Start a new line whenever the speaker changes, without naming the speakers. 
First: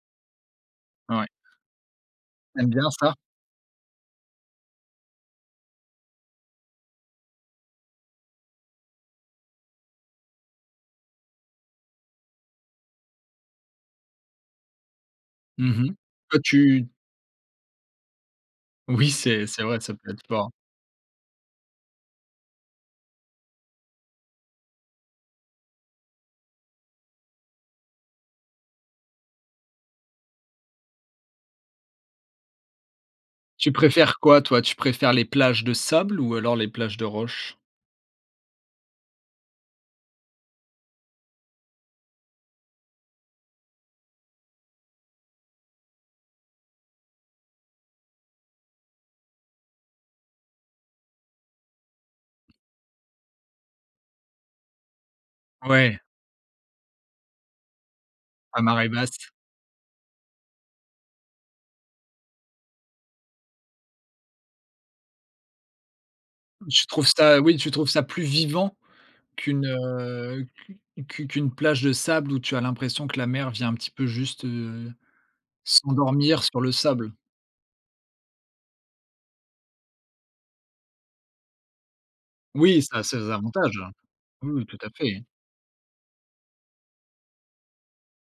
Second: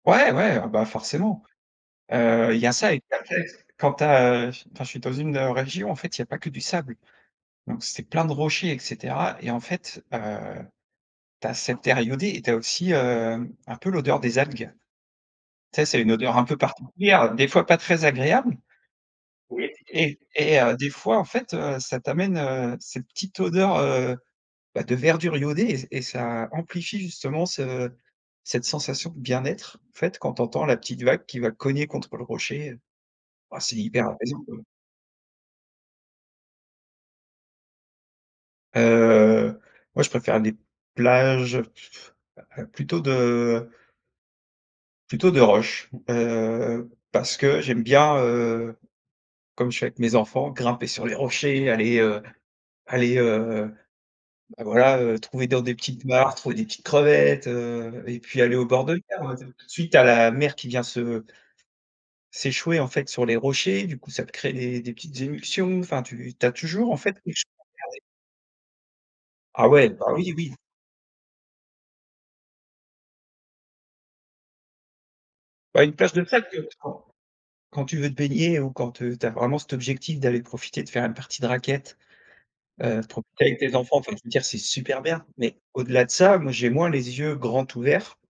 Ouais, ouais, ah, bah,
Ouais.
forcément, heu, il
Tu
y
aimes
a
bien
ça et
ça?
puis en fait, quand tu as, heu ch enfin, quand je suis dans une région, en fait, il y a pas que du sable, donc c'est plein de rochers et cetera et en fait, heu, tu as cette terre iodée et tu as aussi, heu, un peu l'odeur des algues, tu
Mmh
sais?
mh.
C'est une odeur
Toi,
un peu
tu
particulière, des fois pas très agréable
Oui, c'est c'est vrai, ça peut
oui et
être fort.
et heu, des fois, en fait, heu, ça t'amène, heu, cette petite odeur, heu, bah, de verdure iodée et et ça amplifie justement ce cette sensation de bien-être, en fait, quand tu entends la petite vague qui va cogner contre le rocher, heu, ah
Tu
c'est hyper
préfères
apaisant,
quoi,
quoi.
toi? Tu préfères les plages de sable ou alors les plages de roches?
Heu, moi, je préfère les plages plutôt de plutôt de roches, heu, parce que j'aime bien, heu, comme je fais avec mes enfants, grimper sur les rochers, aller, heu aller, heu, voilà, heu, trouver dans des
Ouais.
petites martres ou des petites crevettes, heu, et puis aller
À
au bord
marée
de mer,
basse.
[unintelligible] tout de suite tu as la mer qui vient se s'échouer, en fait, sur les rochers, du coup, ça te crée des des petites émulsions, enfin, tu tu as
Tu
toujours, en
trouves
fait, quelque
ça
chose
oui, tu
à
trouves
regarder.
ça plus vivant qu'une,
Ah ouais. Bah, oui,
heu,
oui!
q qu qu'une plage de sable où tu as l'impression que la mer vient un petit peu, juste, heu,
Bah, une plage de
s'endormir
sable
sur le sable.
[unintelligible] quand tu veux te baigner ou quand, heu, tu as vraiment cet objectif d'aller profiter de faire une partie de raquette,
Oui, ça
heu,
a ses
profiter avec tes
avantages.
enfants, enfin je veux dire
Oui,
c'est
oui, tout à
super
fait.
bien, mais au-delà de ça, moi, j'ai moins les yeux grands ouverts